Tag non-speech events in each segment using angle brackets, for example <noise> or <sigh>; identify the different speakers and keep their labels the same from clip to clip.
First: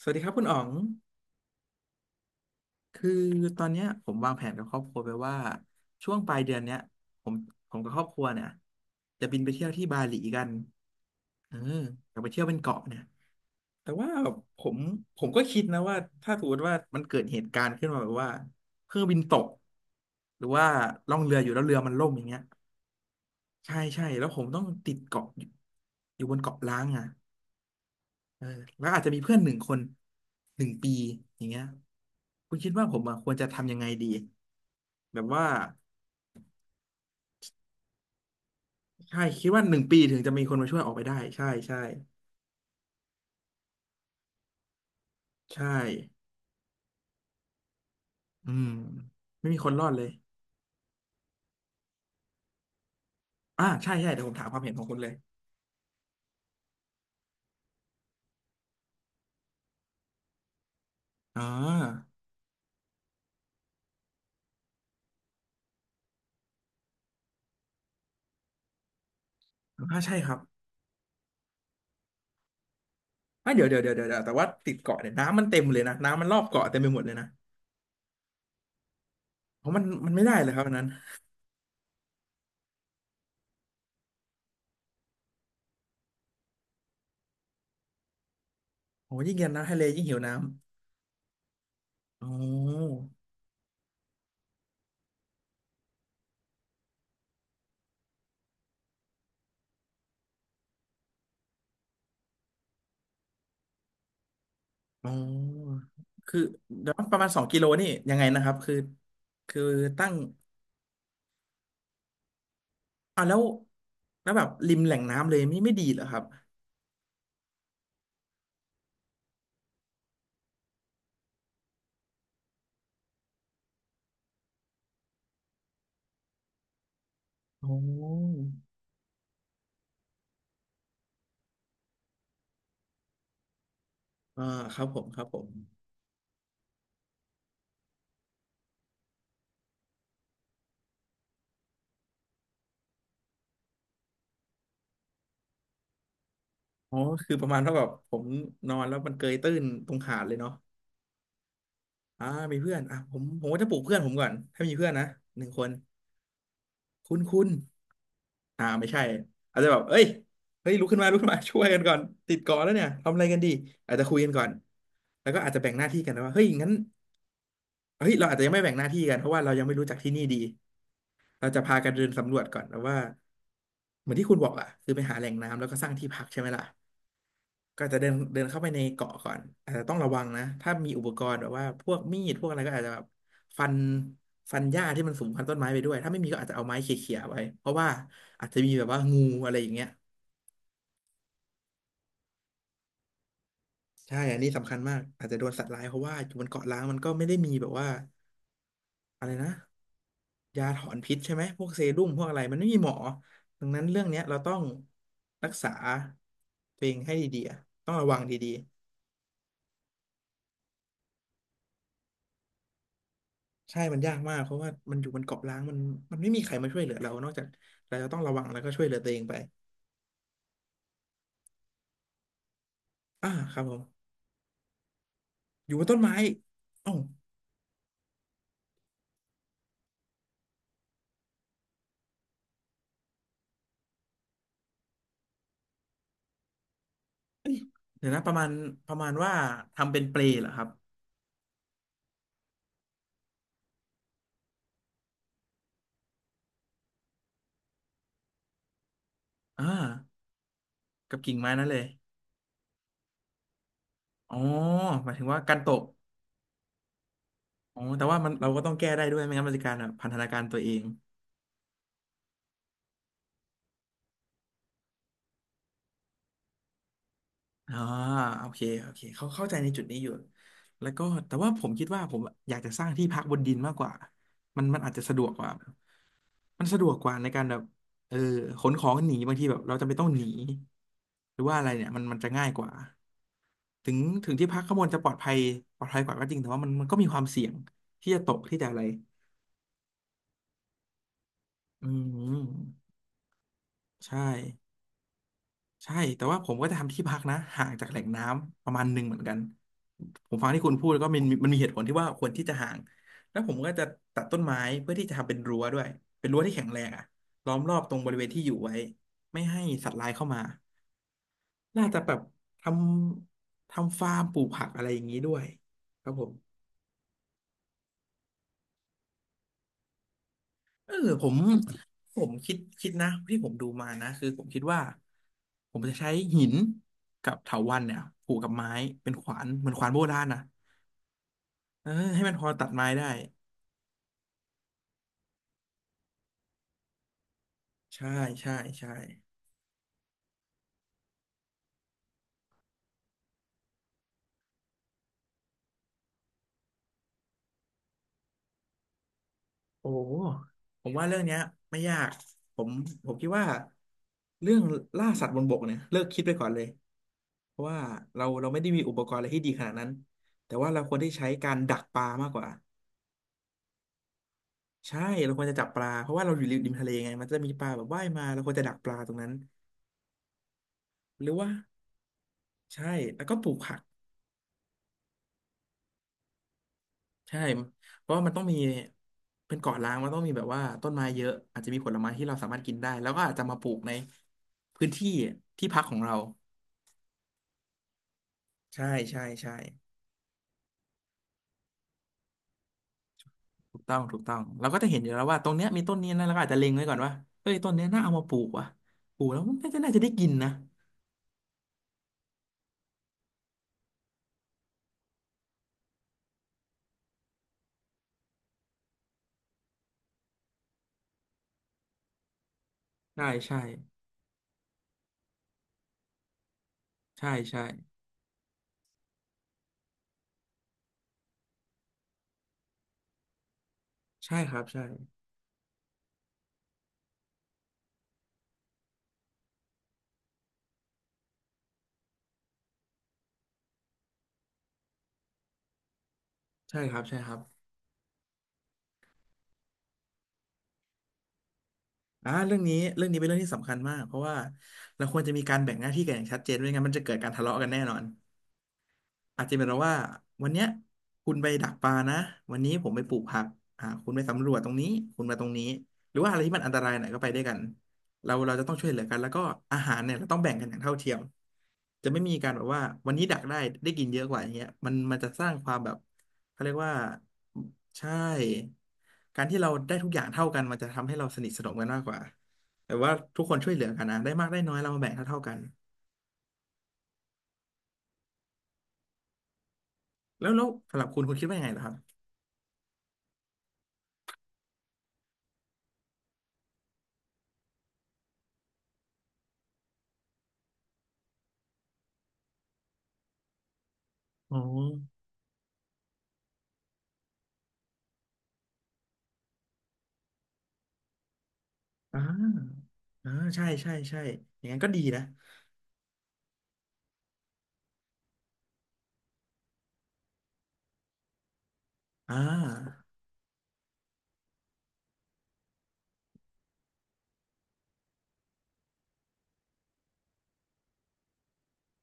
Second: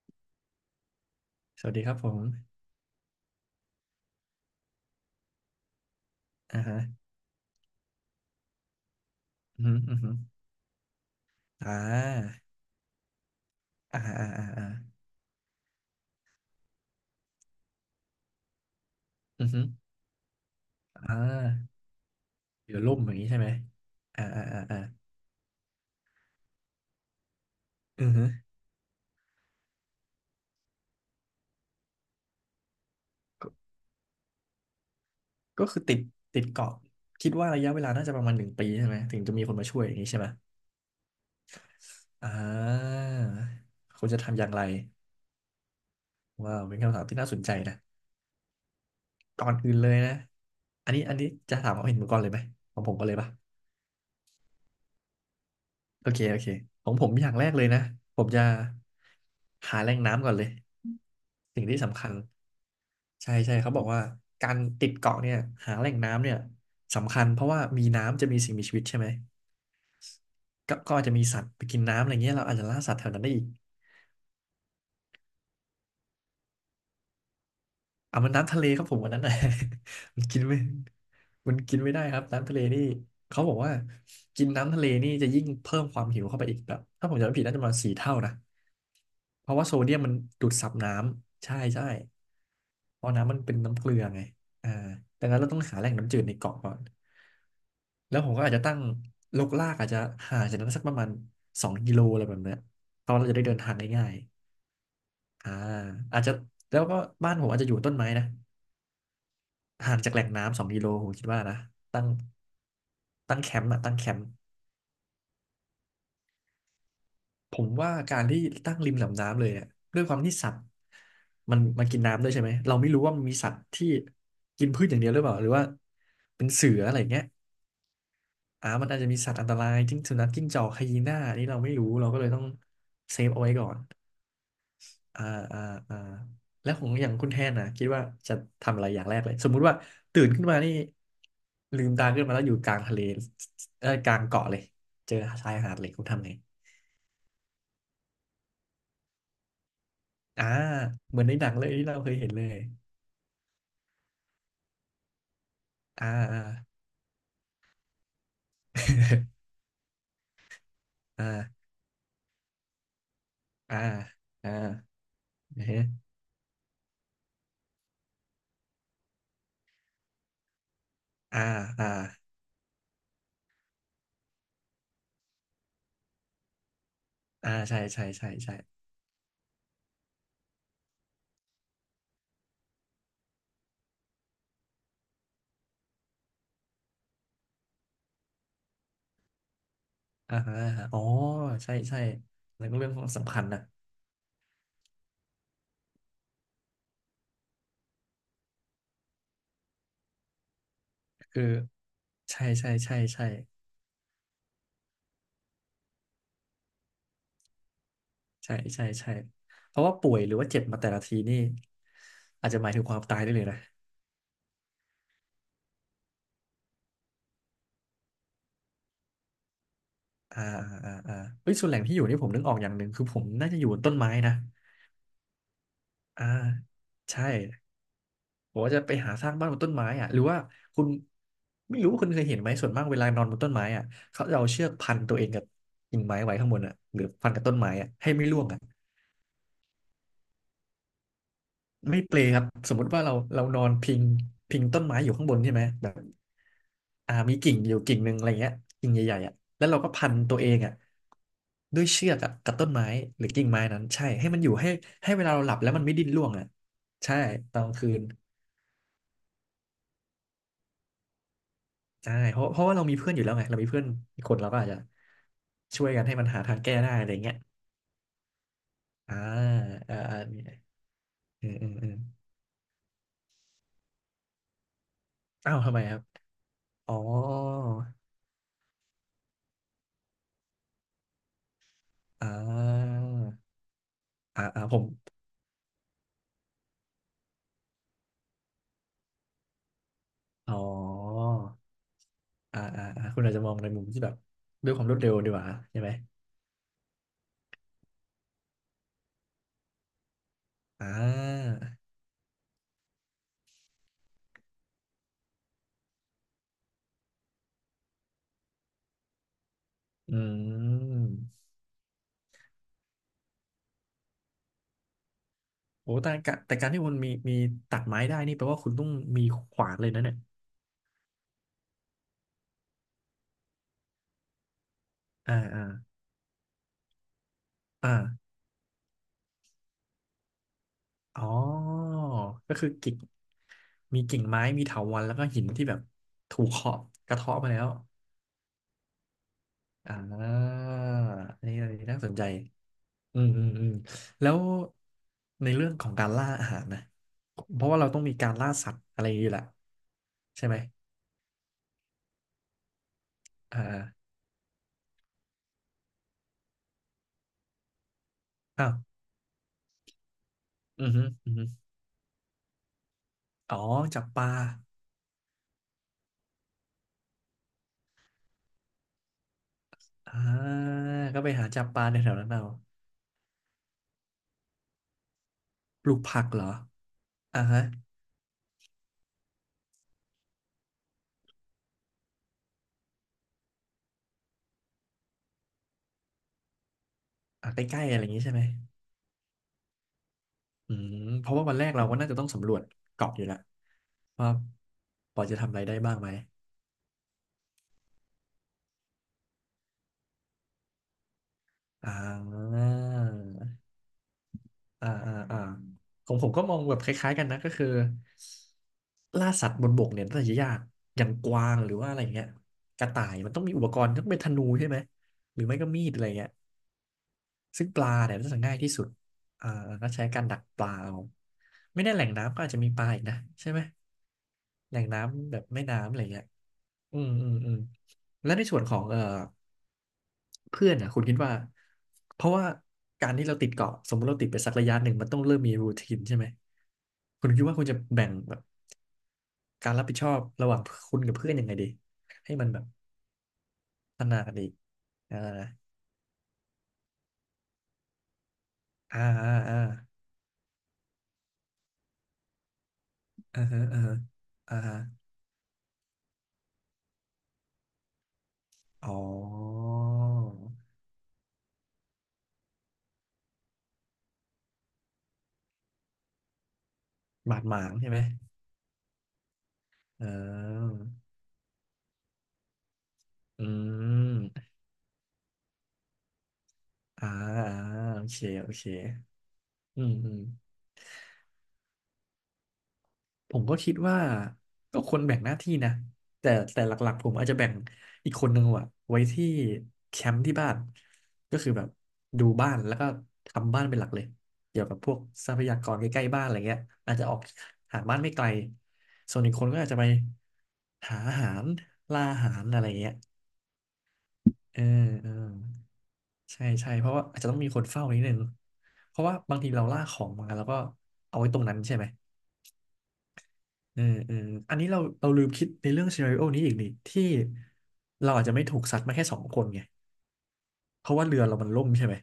Speaker 1: สวัสดีครับคุณอ๋อง
Speaker 2: สวัสดีครับผม
Speaker 1: คือตอนเนี้ยผมวางแผนกับครอบครัวไปว่าช่วงปลายเดือ
Speaker 2: อ่า
Speaker 1: นเนี้
Speaker 2: ฮะ
Speaker 1: ยผมผมกับครอบครัวเนี่ยจะบินไป
Speaker 2: อื
Speaker 1: เที่ยว
Speaker 2: ม
Speaker 1: ที่
Speaker 2: อ
Speaker 1: บา
Speaker 2: หื
Speaker 1: ห
Speaker 2: ม
Speaker 1: ลีกันเออ
Speaker 2: ออ่
Speaker 1: อยากไป
Speaker 2: า
Speaker 1: เที่ยวเป็นเกาะเนี่ยแต่
Speaker 2: อ่า
Speaker 1: ว่า
Speaker 2: อ่าอ่า
Speaker 1: ผ
Speaker 2: อ่า
Speaker 1: มผมก็คิดนะว่าถ้าสมมติว่ามันเกิดเหตุการณ์ขึ้นมาแบบว่าเครื่องบินต
Speaker 2: อื
Speaker 1: ก
Speaker 2: มอหือ
Speaker 1: หรือว่า
Speaker 2: อ่
Speaker 1: ล่องเรืออยู่แล้วเรื
Speaker 2: า
Speaker 1: อมันล่มอย่างเงี้ย
Speaker 2: เดี๋ยวล่มอย่างนี้ใช่ไหม
Speaker 1: ใช่ใช่
Speaker 2: อ่า
Speaker 1: แล้วผ
Speaker 2: อ่า
Speaker 1: มต้
Speaker 2: อ่า
Speaker 1: อง
Speaker 2: อ่า
Speaker 1: ติดเกาะอยู่อยู่บนเกาะล้างอ่ะ
Speaker 2: อื
Speaker 1: เออ
Speaker 2: ม
Speaker 1: แล้วอาจจะมีเพื่อนหนึ่งคนหนึ่งปีอย่างเงี้ยคุณคิดว่าผมอะควรจะ
Speaker 2: ก็
Speaker 1: ทำยังไงดีแบบว่า
Speaker 2: ก็คือติดเกาะคิดว่าระยะเวลาน่าจะประมาณ1 ปีใช่ไหมถึ
Speaker 1: ใช่
Speaker 2: งจะมี
Speaker 1: คิด
Speaker 2: คน
Speaker 1: ว่า
Speaker 2: มา
Speaker 1: ห
Speaker 2: ช่
Speaker 1: นึ่
Speaker 2: ว
Speaker 1: ง
Speaker 2: ยอย่า
Speaker 1: ปี
Speaker 2: งนี้
Speaker 1: ถึ
Speaker 2: ใช่
Speaker 1: ง
Speaker 2: ไหม
Speaker 1: จะมีคนมาช่วยออกไปได้ใช่ใช่
Speaker 2: อ่าคุณจะทำอย่างไร
Speaker 1: ใช่
Speaker 2: ว้าวเป็นคำถามที่น่าสนใจนะ
Speaker 1: อืม
Speaker 2: ก่อ
Speaker 1: ไม่
Speaker 2: น
Speaker 1: มีคน
Speaker 2: อื่น
Speaker 1: รอ
Speaker 2: เล
Speaker 1: ด
Speaker 2: ย
Speaker 1: เลย
Speaker 2: นะอันนี้จะถามความเห็นผมก่อนเลยไหมของผมก็เลยปะ
Speaker 1: อ่าใช่ใช่เดี๋ยวผมถามความเห็นของคุณเลย
Speaker 2: โอเคโอเคของผมอย่างแรกเลยนะผมจะหาแหล่งน้ำก่อนเลย
Speaker 1: อ่า
Speaker 2: สิ่งที่สำคัญ ใช่ใช่เขาบอกว่าการติดเกาะเนี่ยหาแหล่งน้ำเนี่ยสำคัญเพราะว่ามีน้ำจะมีสิ่งมีชีวิตใช่ไหม
Speaker 1: อ่าใช่ครับ
Speaker 2: ก็อาจจะมีสัตว์ไปกินน้ำอะไรเงี้ยเราอาจจะล่าสัตว์แถวนั้นได้อีก
Speaker 1: อ่าเดี๋ยวเดี๋ยวเดี๋ยวเดี๋ยวแต่ว่าติดเกาะเนี่ยน้ำมันเต็มเลยนะน้ำมันรอบเกาะเต็มไปหมดเลยนะ
Speaker 2: เอามันน้ำทะเลครับผมวันนั้นนะ
Speaker 1: เพราะมัน
Speaker 2: <laughs> มั
Speaker 1: ไม่
Speaker 2: น
Speaker 1: ได้
Speaker 2: กิน
Speaker 1: เลย
Speaker 2: ไม่
Speaker 1: ครับอันนั้น
Speaker 2: มันกินไม่ได้ครับน้ำทะเลนี่เขาบอกว่ากินน้ำทะเลนี่จะยิ่งเพิ่มความหิวเข้าไปอีกแบบถ้าผมจำไม่ผิดน่าจะประมาณ4 เท่านะ
Speaker 1: โอ้ยิ่งเย็
Speaker 2: เพ
Speaker 1: น
Speaker 2: ราะว่า
Speaker 1: น้ำ
Speaker 2: โซ
Speaker 1: ทะเล
Speaker 2: เดียม
Speaker 1: ยิ่ง
Speaker 2: มัน
Speaker 1: หิวน้ำ
Speaker 2: ดูดซับน้ำใช่ใช่
Speaker 1: โอ๋
Speaker 2: เพราะน้ำมันเป็นน้ำเกลือไงอ่าดังนั้นเราต้องหาแหล่งน้ำจืดในเกาะก่อนแล้วผมก็อาจจะตั้งลกลากอาจจะห่างจากนั้นสักประมาณสองกิโลอะไรแบบเนี้ยเพราะเราจะได้เดินทางได้ง่าย
Speaker 1: อ๋
Speaker 2: อ่า
Speaker 1: อ
Speaker 2: อาจจะ
Speaker 1: คือ
Speaker 2: แล้ว
Speaker 1: เดี๋ยว
Speaker 2: ก็
Speaker 1: นะประมาณ
Speaker 2: บ้าน
Speaker 1: สอ
Speaker 2: ผ
Speaker 1: ง
Speaker 2: ม
Speaker 1: กิ
Speaker 2: อาจ
Speaker 1: โล
Speaker 2: จะอยู่
Speaker 1: นี่
Speaker 2: ต้นไม้
Speaker 1: ยังไง
Speaker 2: นะ
Speaker 1: นะครับคือ
Speaker 2: ห่าง
Speaker 1: ตั้
Speaker 2: จา
Speaker 1: ง
Speaker 2: กแหล่งน้ำสองกิโลผมคิดว่านะตั้ง
Speaker 1: อ่ะแล้
Speaker 2: ตั้ง
Speaker 1: ว
Speaker 2: แคมป์อะตั้งแคมป์
Speaker 1: แล้วแบบริมแหล่งน้ำเลยไม่ไม่ดีเหรอครับ
Speaker 2: ผมว่าการที่ตั้งริมลำน้ำเลยเนี่ยด้วยความที่สัตว์มันกินน้ำด้วยใช่ไหมเราไม่รู้ว่ามันมีสัตว์ที่กินพืชอย่างเดียวหรือเปล่าหรือว่าเป็นเสืออะไรอย่างเงี้ย
Speaker 1: อ๋อ
Speaker 2: อ่ามันอาจจะมีสัตว์อันตรายจิ้งสุนัขจิ้งจอกไฮยีน่าอันนี้เราไม่รู้เราก็เลยต้องเซฟเอาไว้ก่อน
Speaker 1: อ่าครับผมครั
Speaker 2: อ่า
Speaker 1: บผม
Speaker 2: อ่าอ่าแล้วของอย่างคุณแทนนะคิดว่าจะทำอะไรอย่างแรกเลยสมมุติว่าตื่นขึ้นมานี่ลืมตาขึ้นมาแล้วอยู่กลางทะเลเอ้ยกลางเกาะเลยเจอชายหาดเลยคุณทำไง
Speaker 1: อ๋อคือประมาณว่าแบบผมนอนแล้วมันเกยตื้นตรงหาดเลย
Speaker 2: อ่า
Speaker 1: เนาะ
Speaker 2: เหมือนในหนังเลยที่เราเคย
Speaker 1: อ่า
Speaker 2: เห็นเล
Speaker 1: มี
Speaker 2: ย
Speaker 1: เพื่อนอ่ะผมก็จะปลุกเพื่อนผมก่อนถ้ามีเพื่อนนะหนึ่งคน
Speaker 2: อ่า
Speaker 1: คุณคุณอ่าไม่ใช่อาจจะแบบเอ้ยเฮ้ยลุกขึ้นมาลุกขึ้นมาช่ว
Speaker 2: อ่า
Speaker 1: ยกันก่อนติดเกาะแล้วเนี่ยทำอะไรกันดี
Speaker 2: อ่า
Speaker 1: อาจจะคุยกันก่อ
Speaker 2: อ่า
Speaker 1: น
Speaker 2: อ่า
Speaker 1: แล้วก็อาจจะแบ่
Speaker 2: เฮ
Speaker 1: งหน้าที่
Speaker 2: ้
Speaker 1: กันนะว่าเฮ้ยงั้น เฮ้ยเราอาจจะยังไม่แบ่งหน้าที่กันเพราะว่าเรายังไม่รู้จักที่นี่ดี
Speaker 2: อ่า
Speaker 1: เราจะพา
Speaker 2: อ่า
Speaker 1: กันเดินสำรวจก่อนแล้วว่าเหมือนที่คุณบอกอะคือไปหาแหล่งน้ำแล้วก็สร้างที่พักใช่ไหมล่ะ
Speaker 2: อ่าใช่
Speaker 1: ก็จะ
Speaker 2: ใช่
Speaker 1: เดิน
Speaker 2: ใช่
Speaker 1: เดิน
Speaker 2: ใช่
Speaker 1: เข้าไปในเกาะก่อนอาจจะต้องระวังนะถ้ามีอุปกรณ์แบบว่าพวกมีดพวกอะไรก็อาจจะแบบฟันฟันหญ้าที่มันสูงพันต้นไม้ไปด้วยถ้าไม่มีก็อาจจะเอาไม้เขี่ยๆไว้เพราะว่าอาจจะมีแบบว่างูอะไรอย่างเงี้ย
Speaker 2: อ่าฮะอ๋อใช่ใช่แล้วก็เรื่องของสำคัญนะ
Speaker 1: ใช่อันนี้สำคัญมากอาจจะโดนสัตว์ร้ายเพราะว่าอยู่บนเกาะล้างมันก็ไม่ได้มีแบบว่าอะไรนะ ยาถอนพิษใช่ไห
Speaker 2: คื
Speaker 1: ม
Speaker 2: อ
Speaker 1: พวกเซรุ่มพวกอะไร
Speaker 2: ใช่
Speaker 1: มันไม่
Speaker 2: ใช่
Speaker 1: มีหมอ
Speaker 2: ใช่ใช่
Speaker 1: ดังนั้นเรื่องเนี้ยเราต้องรักษาตัวเองให้ดีๆอะต้องระวังดี
Speaker 2: ใช่
Speaker 1: ๆ
Speaker 2: ใช่ใช่เพราะว่าป่วยหรือว่าเจ็บมาแต่ละทีนี่อาจจะหมายถึงความตายได้เลยนะ
Speaker 1: ใช่ มันยากมากเพราะว่ามันอยู่บนเกาะล้างมันไม่มีใครมาช่วยเหลือเรานอกจากเราจะต้องระวังแล้วก็ช่วยเหลือตัวเองไป
Speaker 2: อ่าอ่าอ่าเฮ้ยส่วนแหล่งที่อยู่นี่ผมนึกออกอย่างหนึ่งคือผม
Speaker 1: อ่า
Speaker 2: น่า
Speaker 1: ค
Speaker 2: จะ
Speaker 1: รั
Speaker 2: อ
Speaker 1: บ
Speaker 2: ยู่
Speaker 1: ผ
Speaker 2: บน
Speaker 1: ม
Speaker 2: ต้นไม้นะ
Speaker 1: อยู่บนต้นไม้
Speaker 2: อ่า
Speaker 1: เอ้า
Speaker 2: ใช่ บอกว่าจะไปหาสร้างบ้านบนต้นไม้อ่ะหรือว่าคุณไม่รู้ว่าคุณเคยเห็นไหมส่วนมากเวลานอนบนต้นไม้อ่ะเขาจะเอาเชือกพันตัวเองกับกิ่งไม้ไว้ข้างบนอ่ะหรือพันกับต้นไม้อ่ะ
Speaker 1: เดี๋
Speaker 2: ให้
Speaker 1: ยวนะ
Speaker 2: ไม่
Speaker 1: ประ
Speaker 2: ร่ว
Speaker 1: มา
Speaker 2: ง
Speaker 1: ณ
Speaker 2: อ่ะ
Speaker 1: ประมาณว่าทำเป็นเปลเหรอครับ
Speaker 2: ไม่เปลครับสมมุติว่าเรานอนพิงต้นไม้อยู่ข้างบนใช่ไหมแบบอ่ามีกิ่งอยู่กิ่งหนึ่งอะไรเงี้ยกิ่งใหญ่ๆอ่ะแล้
Speaker 1: อ่า
Speaker 2: วเราก็พันตัวเองอ่ะ
Speaker 1: กับกิ่งไม้นั่นเล
Speaker 2: ด้ว
Speaker 1: ย
Speaker 2: ยเชือกอ่ะกับต้นไม้หรือกิ่งไม้นั้นใช่ให้
Speaker 1: อ๋อ
Speaker 2: มันอยู่ให้
Speaker 1: หมา
Speaker 2: ให้
Speaker 1: ย
Speaker 2: เว
Speaker 1: ถึง
Speaker 2: ลา
Speaker 1: ว่า
Speaker 2: เราห
Speaker 1: กา
Speaker 2: ลั
Speaker 1: ร
Speaker 2: บ
Speaker 1: ต
Speaker 2: แล้ว
Speaker 1: ก
Speaker 2: มันไม่ดิ้นร่วงอ่ะใช่ตอนกลาง
Speaker 1: อ๋อ
Speaker 2: คืน
Speaker 1: แต่ว่ามันเราก็ต้องแก้ได้ด้วยไม่งั้นมันจะการแบบพันธนาการตัวเอง
Speaker 2: ใช่เพราะว่าเรามีเพื่อนอยู่แล้วไงเรามีเพื่อนอีกคนเราก็อาจจะช่วยกันให้มันหาทางแก้ได้อะไรเงี้ย
Speaker 1: อ่าโอเคโอเค
Speaker 2: อ่า
Speaker 1: เขาเข้าใจในจุด
Speaker 2: อ่า
Speaker 1: นี้อยู่
Speaker 2: อ่ามี
Speaker 1: แล้วก็แต่
Speaker 2: เออ
Speaker 1: ว่าผ
Speaker 2: เออ
Speaker 1: มคิ
Speaker 2: เอ
Speaker 1: ด
Speaker 2: อ
Speaker 1: ว่าผมอยากจะสร้างที่พักบนดินมากกว่ามันมันอาจจะสะดวกกว่า
Speaker 2: อ้าวทำไมครับ
Speaker 1: มันสะดว
Speaker 2: อ๋
Speaker 1: ก
Speaker 2: อ
Speaker 1: กว่าในการแบบเออขนของหนีบางทีแบบเราจำเป็นต้องหนีหรือว่าอะไรเนี่ยมันมัน
Speaker 2: อ่
Speaker 1: จะง่ายกว่า
Speaker 2: า
Speaker 1: ถึงถึง
Speaker 2: อ่า
Speaker 1: ที่พัก
Speaker 2: อ่า
Speaker 1: ข้า
Speaker 2: ผ
Speaker 1: งบ
Speaker 2: ม
Speaker 1: นจะปลอดภัยปลอดภัยกว่าก็จริงแต่ว่ามันมันก็มีความเสี่ยงที่จะตกที่จะอะไร
Speaker 2: อ๋อ
Speaker 1: อืม
Speaker 2: อ่าอ่าอ่าคุณอาจจะมองในมุมที่แบบ
Speaker 1: ใช่
Speaker 2: ด้วยความรวดเร็วดีกว่าใช่ไหม
Speaker 1: ใช่แต่ว่าผมก็จะทำที่พักนะห่างจากแหล่งน้ำประมาณหนึ่งเหมือนกันผมฟังที่คุณพู
Speaker 2: อ่
Speaker 1: ดแล้วก็มันมัน
Speaker 2: า
Speaker 1: มีเหตุผลที่ว่าควรที่จะห่างแล้วผมก็จะตัดต้นไม้เพื่อที่จะทำเป็นรั้วด้วยเป็นรั้วที่แข็งแรงอะล้อมรอบตรงบริเวณที่อยู่ไว้ไม่ให้สัตว์ร้าย
Speaker 2: อื
Speaker 1: เข้ามา
Speaker 2: ม
Speaker 1: น่าจะแบบททำฟาร์มปลูกผักอะไรอย่างนี้ด้วย
Speaker 2: โอ้
Speaker 1: ค
Speaker 2: แต่
Speaker 1: รับผม
Speaker 2: การแต่การที่คุณมีตัดไม้ได้นี่แปลว่าคุณต้องมีขวานเลยนะเนี่ย
Speaker 1: เออผมผมคิดนะที่ผมดูมานะคือผมคิดว่า
Speaker 2: อ่าอ่า
Speaker 1: ผมจะใช้หินกับเถาวัลย์เนี่ย
Speaker 2: อ่า
Speaker 1: ผูกกับไม้เป็นขวานเหมือนขวานโบราณนะ
Speaker 2: อ๋อ
Speaker 1: เออให้มันพอ
Speaker 2: ก็
Speaker 1: ตั
Speaker 2: คือ
Speaker 1: ดไม้
Speaker 2: กิ่ง
Speaker 1: ได้
Speaker 2: มีกิ่งไม้ มีเถาวัลย์แล้วก็หินที่แบบถูกเคาะกระเทาะมาแล้ว
Speaker 1: ใช่ใช่ใช่
Speaker 2: อ่าอันนี้อันนี้น่าสนใจ อืมอืมอืมแล้วในเรื่องของการล่าอาหารนะ เพราะว่าเราต้องมีการล่าสัตว์อะไรอย่างนี้แหละ
Speaker 1: โอ้โห
Speaker 2: ใช่ไหม
Speaker 1: ผมว่าเรื่องเนี้ยไม่ยากผมผมคิดว่า
Speaker 2: อ่า
Speaker 1: เรื่องล่าสัตว์บนบกเนี่ยเลิกคิดไปก่อนเลยเพราะว่าเราไม่
Speaker 2: อ้า
Speaker 1: ได้
Speaker 2: ว
Speaker 1: มีอุปกรณ์อะไรที่ดีขนาดนั้นแต่ว่าเรา
Speaker 2: อือ
Speaker 1: ควร
Speaker 2: ฮึ
Speaker 1: ที่ใช้
Speaker 2: อือฮึ
Speaker 1: การดักปลามากกว่า
Speaker 2: อ๋อจับปลา
Speaker 1: ใช่เราควรจะจับปลาเพราะว่าเราอยู่ริมทะเลไงมันจะมีปลาแบบว่ายมาเราควรจะดักปลาตรงนั้น
Speaker 2: อ่าก็
Speaker 1: ห
Speaker 2: ไป
Speaker 1: รือ
Speaker 2: หา
Speaker 1: ว่า
Speaker 2: จับปลาในแถวนั้นเอา
Speaker 1: ใช่แล้วก็ปลูกผัก
Speaker 2: ปลูกผักเหรอ
Speaker 1: ใช่
Speaker 2: อ่าฮะ
Speaker 1: เพราะว่ามันต้องมีเป็นเกาะล้างมันต้องมีแบบว่าต้นไม้เยอะอาจจะมีผลไม้ที่เราสามารถกินได้แล้วก็อาจจะมาปลูกในพื้นที่ที่พักของเรา
Speaker 2: อ่าใกล้ๆอะไรอย่างนี้ใช่ไหม
Speaker 1: ใช่ใช่ใช่
Speaker 2: อืมเพราะว่าวันแรกเราก็น่าจะต้องสำรวจเกาะอยู่แหละว
Speaker 1: ถูกต้องถูก
Speaker 2: ว่า
Speaker 1: ต้องเราก็จะเห็นอยู่
Speaker 2: พ
Speaker 1: แล้
Speaker 2: อ
Speaker 1: ว
Speaker 2: จะ
Speaker 1: ว่าตร
Speaker 2: ทำ
Speaker 1: ง
Speaker 2: อะไร
Speaker 1: เนี้ย
Speaker 2: ได้
Speaker 1: มี
Speaker 2: บ้า
Speaker 1: ต้
Speaker 2: ง
Speaker 1: น
Speaker 2: ไห
Speaker 1: นี้
Speaker 2: ม
Speaker 1: นะเราก็อาจจะเล็งไว้ก่อนว่าเอ้ยต้นเนี้ยน่าเอามาปลูกว่ะปลูกแล้วมันก็น่าจะได้กินนะ
Speaker 2: อ่าอ่าอ่าอ่าของผมก็มองแบบคล้ายๆกันนะก็คือล่าสัตว์บนบกเนี่ยน่าจะยากอย่างกวางหรือว่าอะไรอย่างเงี้ยกระต่าย
Speaker 1: ใช่
Speaker 2: มันต้องมี
Speaker 1: ใช่
Speaker 2: อุปกรณ์ต้องเป็นธนูใช่ไหมหรือไม่ก็มีดอะไรเงี้ย
Speaker 1: ใช่ใช่
Speaker 2: ซึ่งปลาเนี่ยน่าจะง่ายที่สุดอ่าก็ใช้การดักปลาเอาไม่แน่แหล่งน้ำก็อาจจะมีปลาอีกนะใช่ไหม
Speaker 1: ใช่ครับ
Speaker 2: แหล่
Speaker 1: ใช่
Speaker 2: งน้ำแบบแม่น้ำอะไรเงี้ย อืมอืมอืมและในส่วนของเพื่อนอ่ะคุณคิดว่าเพราะว่าการที่เราติดเกาะสมมติเราติดไปสักระยะหนึ่งมันต้องเริ่มมีรูทีนใช่ไหม
Speaker 1: ใช่ครับใช่
Speaker 2: คุ
Speaker 1: ค
Speaker 2: ณ
Speaker 1: รับ
Speaker 2: คิดว่าคุณจะแบ่งแบบการรับผิดชอบระหว่างคุณกับเพื่อนยังไงดีให้มัน
Speaker 1: เรื่
Speaker 2: แบ
Speaker 1: อง
Speaker 2: บ
Speaker 1: นี้เรื่องนี้เป็นเรื่องที่สำคัญมาก
Speaker 2: พัฒ
Speaker 1: เพ
Speaker 2: นา
Speaker 1: ราะ
Speaker 2: กั
Speaker 1: ว่า
Speaker 2: นดี
Speaker 1: เราค
Speaker 2: อ่า
Speaker 1: วรจะมีการแบ่งหน้าที่กันอย่างชัดเจนไม่งั้นมันจะเกิดการทะเลาะกันแน่นอน
Speaker 2: อ่าอ่า
Speaker 1: อาจจะ
Speaker 2: อ่า
Speaker 1: เป็นเราว่าวันเนี้ยคุณไปดักปลานะวันนี้ผมไปปลูกผั
Speaker 2: อ่า
Speaker 1: ก
Speaker 2: อ่าฮะ
Speaker 1: คุณไปสำร
Speaker 2: อ่า
Speaker 1: วจตรง
Speaker 2: ฮะ
Speaker 1: นี้คุณมาตรงนี้หรือว่าอะไรที่มันอันตรายหน่อยก็ไปด้วยกันเราจะต้องช่วย
Speaker 2: อ๋อ
Speaker 1: เหลือกันแล้วก็อาหารเนี่ยเราต้องแบ่งกันอย่างเท่าเทียมจะไม่มีการแบบว่าวันนี้ดักได้ได้กินเยอะกว่าอย่างเงี้ยมันจะสร้างความแบบเขาเรียกว่า
Speaker 2: บาดหมางใช่ไหม
Speaker 1: ใช่การที่เราได้
Speaker 2: เ
Speaker 1: ทุกอย่างเท่ากันมั
Speaker 2: ออ
Speaker 1: นจะทำให้เราสนิทสนมกันมากกว่าแต่ว่าทุ
Speaker 2: อื
Speaker 1: กคนช่วยเหลือกันนะได้มา
Speaker 2: ม
Speaker 1: กได้น้อยเรามาแบ่งเท่าเท่ากัน
Speaker 2: อ่าอ่าโอเคโอเคอืมอืม
Speaker 1: แล้วสำหรับคุณคุณคิดว่ายังไงเหรอครับ
Speaker 2: ผมก็คิดว่าก็คนแบ่งหน้าที่นะแต่หลักๆผมอาจจะแบ่งอีกคนหนึ่งอะไว้ที่แคมป์ที่บ้านก็คือแบบดูบ้านแล้วก็ทำบ้านเป็นหลักเลย
Speaker 1: อ๋อ
Speaker 2: เกี่ยวกับพวกทรัพยากรใกล้ๆบ้านอะไรเงี้ยอาจจะออกหาบ้านไม่ไกลส่วนอีกคนก็อาจจะไปหาอาหารล่า
Speaker 1: อ่า
Speaker 2: อาหารอะไรเงี้ย
Speaker 1: อ่าใช่ใช่ใช่
Speaker 2: เอ
Speaker 1: อย่างนั้นก็
Speaker 2: อ
Speaker 1: ดี
Speaker 2: เออ
Speaker 1: นะ
Speaker 2: ใช่ใช่เพราะว่าอาจจะต้องมีคนเฝ้านิดนึงเพราะว่าบางทีเราล่าของมาแล้วก็เอาไว้ตรงนั้นใช่ไหม
Speaker 1: อ่า
Speaker 2: อืมอืมอันนี้เราลืมคิดในเรื่องซีนาริโอนี้อีกนี่ที่เราอาจจะไม่ถูกซัดมาแค่สองคนไงเพราะว่าเรือเรามันล่มใช่ไหม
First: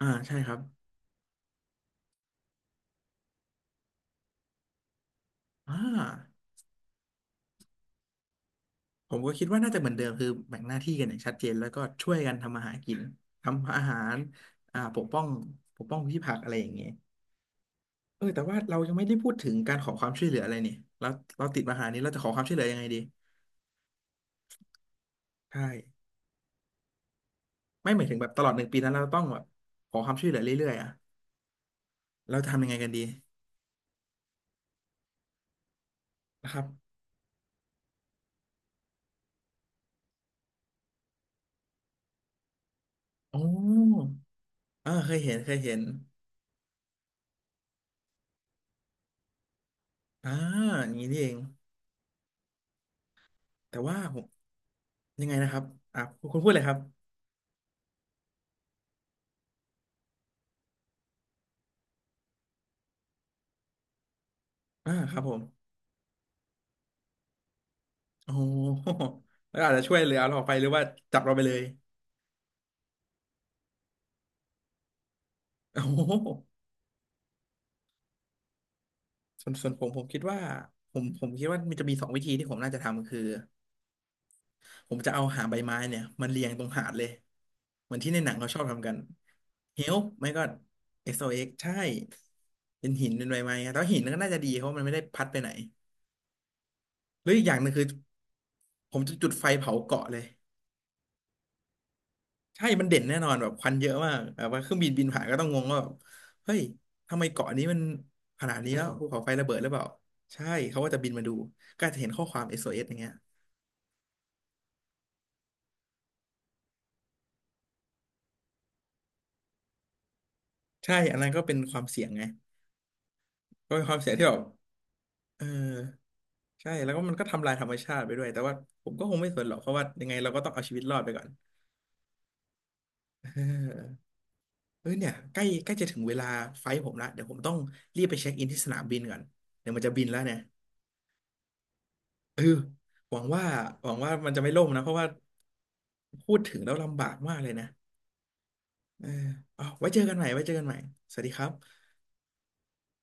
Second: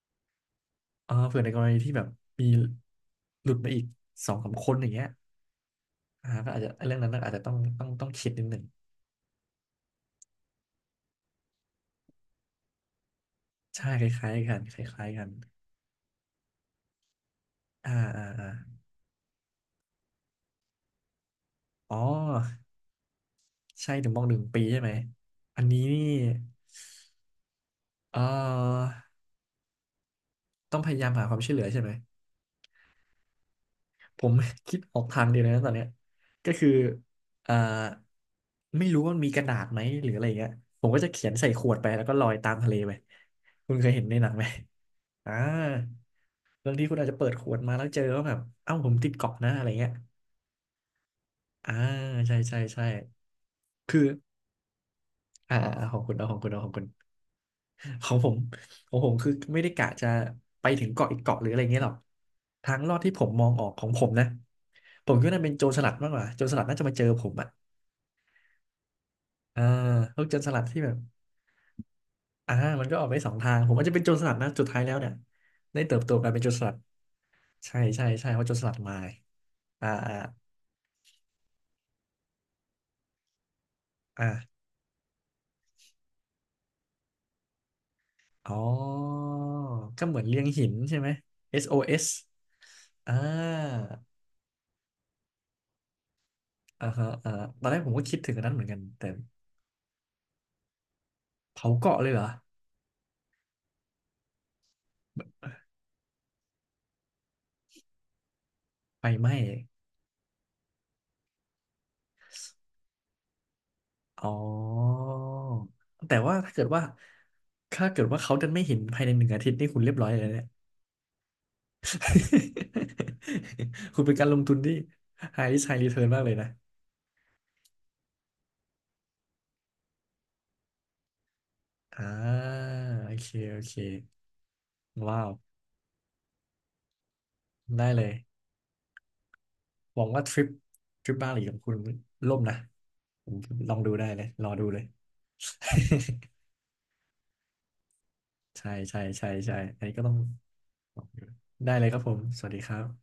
Speaker 1: อ่าใช่ครับ
Speaker 2: อ่าเผื่อในกรณีที่แบบมีหลุดมาอีกสองสามคนอย่างเงี้ย
Speaker 1: อ่า
Speaker 2: อ่าก็อาจจะเรื่องนั้นน่ะอาจจะต้องคิดนิดหนึ่ง
Speaker 1: ผมก็คิดว่าน่าจะเหมือนเดิมคือแบ่งหน้าที่กันอย่างชัดเจนแล้วก็ช่วยกันทำอาหารกินทำอา
Speaker 2: ใช่
Speaker 1: หา
Speaker 2: ค
Speaker 1: ร
Speaker 2: ล้ายๆกันค
Speaker 1: ปก
Speaker 2: ล้าย
Speaker 1: ป้
Speaker 2: ๆ
Speaker 1: อ
Speaker 2: กั
Speaker 1: ง
Speaker 2: น
Speaker 1: ปกป้องพืชผักอะไรอย่างเงี้ย
Speaker 2: อ่า
Speaker 1: เอ
Speaker 2: อ่า
Speaker 1: อแต่
Speaker 2: อา
Speaker 1: ว่าเรายังไม่ได้พูดถึงการขอความช่วยเหลืออะไรเนี่ยเราเราติดปัญหา
Speaker 2: อ๋อ
Speaker 1: นี้เราจะขอความช่วยเหลือยังไงดี
Speaker 2: ใช่ถึงมองหนึ่งปีใช่ไหม
Speaker 1: ใช่
Speaker 2: อันนี้นี่
Speaker 1: ไม่หมายถึงแบ
Speaker 2: เอ่
Speaker 1: บตลอด1 ปี
Speaker 2: อ
Speaker 1: นั้นเราต้องแบบขอความช่วยเหลือเรื่อย
Speaker 2: ต้อ
Speaker 1: ๆ
Speaker 2: งพ
Speaker 1: อ่ะ
Speaker 2: ยายามหาความช่วยเหลือใช่ไหม
Speaker 1: เราจะทำยังไงกันดี
Speaker 2: ผมคิดออกทางเดียวเลยนะตอนเนี้ย
Speaker 1: นะ
Speaker 2: ก็
Speaker 1: ครับ
Speaker 2: คืออ่าไม่รู้ว่ามนมีกระดาษไหมหรืออะไรอย่างเงี้ยผมก็จะเขียนใส่ขวดไปแล้วก็ลอยตามทะเลไป
Speaker 1: อ
Speaker 2: คุณเคยเห็น
Speaker 1: อ
Speaker 2: ในหนังไหม
Speaker 1: เออเคย
Speaker 2: อ่า
Speaker 1: เห็นเคยเห็น
Speaker 2: บางทีคุณอาจจะเปิดขวดมาแล้วเจอว่าแบบเอ้าผมติดเกาะนะอะไรเงี้ย
Speaker 1: อ่าอย่างนี้นี่เอง
Speaker 2: อ่าใช่ใช่ใช่
Speaker 1: แต่ว่า
Speaker 2: คือ
Speaker 1: ผม ยังไงนะ
Speaker 2: อ่า
Speaker 1: ครับ
Speaker 2: อ่าขอ
Speaker 1: อ่ะ
Speaker 2: งคุณเอาข
Speaker 1: คุ
Speaker 2: อง
Speaker 1: ณพู
Speaker 2: คุณ
Speaker 1: ดเล
Speaker 2: เอา
Speaker 1: ย
Speaker 2: ข
Speaker 1: ค
Speaker 2: อง
Speaker 1: รับ
Speaker 2: คุณ <laughs> ของผมของผมคือไม่ได้กะจะไปถึงเกาะอีกเกาะหรืออะไรเงี้ยหรอกทางลอดที่ผมมองออกของผมนะผ
Speaker 1: ค
Speaker 2: ม
Speaker 1: รับ
Speaker 2: คิด
Speaker 1: ผ
Speaker 2: ว่า
Speaker 1: ม
Speaker 2: น่าเป็นโจรสลัดมากกว่าโจรสลัดน่าจะมาเจอผมอะ
Speaker 1: โอ้โหแล้ว
Speaker 2: อ่า
Speaker 1: อาจจะช่วยเหลื
Speaker 2: พ
Speaker 1: อ
Speaker 2: วก
Speaker 1: เรา
Speaker 2: โจ
Speaker 1: อ
Speaker 2: ร
Speaker 1: อก
Speaker 2: ส
Speaker 1: ไป
Speaker 2: ลั
Speaker 1: ห
Speaker 2: ด
Speaker 1: รือ
Speaker 2: ที่
Speaker 1: ว่า
Speaker 2: แบบ
Speaker 1: จับเราไปเลย
Speaker 2: อ่ามันก็ออกไปสองทาง ผมอาจจะเป็นโจรสลัดนะสุดท้ายแล้วเนี่ย
Speaker 1: โอ้
Speaker 2: ได้เติบโตก
Speaker 1: โห
Speaker 2: ลายเป็นโจรสลัด ใช่ใช่ใช่เพราะโจรสลัดมา
Speaker 1: ส่วนส่วนผ
Speaker 2: อ่า
Speaker 1: มผม
Speaker 2: อ่า
Speaker 1: คิดว่าผมคิดว่ามันจะมีสองวิธีที่ผมน่าจะทำคือ
Speaker 2: อ่า
Speaker 1: ผมจะเอาหางใบไม้เนี่ยมันเรียงตรงหาดเลยเหมือนที่ในหนังเขา
Speaker 2: อ๋
Speaker 1: ชอบทำกัน
Speaker 2: อ
Speaker 1: เฮล
Speaker 2: ก็เหมือน
Speaker 1: ไม่
Speaker 2: เลี
Speaker 1: ก็
Speaker 2: ยงหินใช่ไหม
Speaker 1: XOX ใช่
Speaker 2: SOS อสโอเอส
Speaker 1: เป็นหิน
Speaker 2: อ่
Speaker 1: เป็นใบไม้ครับแต่
Speaker 2: า
Speaker 1: ว่าหินนั้นก็น่าจะดีเพราะมันไม่ได้พัดไปไหน
Speaker 2: อ่าฮะ
Speaker 1: หรื
Speaker 2: อ่า
Speaker 1: ออีกอย่าง
Speaker 2: ต
Speaker 1: ห
Speaker 2: อ
Speaker 1: นึ่
Speaker 2: น
Speaker 1: ง
Speaker 2: แร
Speaker 1: คื
Speaker 2: ก
Speaker 1: อ
Speaker 2: ผมก็คิดถึงอันนั้นเหมือนกัน
Speaker 1: ผม
Speaker 2: แต่
Speaker 1: จะจุดไฟเผาเกาะเลย
Speaker 2: เผาเกาะเลยเหรอ
Speaker 1: ใช่มันเด่นแน่นอนแบบควันเยอะมากแบบว่าเครื่องบินบินผ่านก็ต้องงงว่าแบบเฮ้ยทำไมเกาะนี้มันขนาดนี้แล้วภู
Speaker 2: ไฟ
Speaker 1: เขา
Speaker 2: ไห
Speaker 1: ไฟ
Speaker 2: ม้
Speaker 1: ระเบิดหรือเปล่าใช่เขาก็จะบินมาดูก็จะเห็นข้อความเอ o s อเอสอย่างเงี้ย
Speaker 2: อ๋อแต่ว่าถ้าเกิดว่า ถ้าเกิดว่าเขาดันไม่เห็นภายในหนึ่งอาทิตย์นี่คุณเรียบร้อยเลยนะเนี่ย
Speaker 1: ใช่อันนั้นก็เป็นความเสี่ยงไงก็เป็นค
Speaker 2: <laughs>
Speaker 1: วา
Speaker 2: คุ
Speaker 1: ม
Speaker 2: ณ
Speaker 1: เสี่ย
Speaker 2: เป็
Speaker 1: ง
Speaker 2: น
Speaker 1: ที่
Speaker 2: การ
Speaker 1: แบ
Speaker 2: ล
Speaker 1: บ
Speaker 2: งทุนที่
Speaker 1: เออ
Speaker 2: high risk high return มากเลยนะ
Speaker 1: ใช่แล้วก็มันก็ทำลายธรรมชาติไปด้วยแต่ว่าผมก็คงไม่สนหรอกเพราะว่ายังไงเราก็ต้องเอาชีวิตรอดไปก่อน
Speaker 2: อ่าโอ
Speaker 1: เ
Speaker 2: เคโอเค
Speaker 1: ออเอยเนี่ย
Speaker 2: ว้าว
Speaker 1: ใกล้ใกล้จะถึงเวลาไฟล์ผมละเดี๋ยวผมต้อง
Speaker 2: ได้
Speaker 1: รี
Speaker 2: เล
Speaker 1: บ
Speaker 2: ย
Speaker 1: ไปเช็คอินที่สนามบินก่อนเดี๋ยวมันจะ
Speaker 2: ห
Speaker 1: บิ
Speaker 2: วั
Speaker 1: น
Speaker 2: ง
Speaker 1: แล้ว
Speaker 2: ว่าท
Speaker 1: เนี่ย
Speaker 2: ริปทริปบาหลีของคุณล่
Speaker 1: เอ
Speaker 2: ม
Speaker 1: อ
Speaker 2: นะ
Speaker 1: หวัง
Speaker 2: ผม
Speaker 1: ว่า
Speaker 2: ลอง
Speaker 1: ห
Speaker 2: ดู
Speaker 1: วัง
Speaker 2: ได้
Speaker 1: ว่า
Speaker 2: เลย
Speaker 1: มันจะ
Speaker 2: ร
Speaker 1: ไม่
Speaker 2: อ
Speaker 1: ล่
Speaker 2: ดู
Speaker 1: ม
Speaker 2: เล
Speaker 1: นะ
Speaker 2: ย
Speaker 1: เพราะว่า พูดถึงแล้วลำบากมากเลยนะ
Speaker 2: <laughs> ใช่ใช่
Speaker 1: เออ
Speaker 2: ใช่ใช่
Speaker 1: เอา
Speaker 2: อัน
Speaker 1: ไว้
Speaker 2: นี้
Speaker 1: เจอ
Speaker 2: ก็ต้
Speaker 1: กั
Speaker 2: อ
Speaker 1: น
Speaker 2: ง
Speaker 1: ใหม่ไว้เจอกันใหม่
Speaker 2: ลอง
Speaker 1: สวั
Speaker 2: ดู
Speaker 1: สดีครับ
Speaker 2: ได้เลยครับผมสวัสดีครับ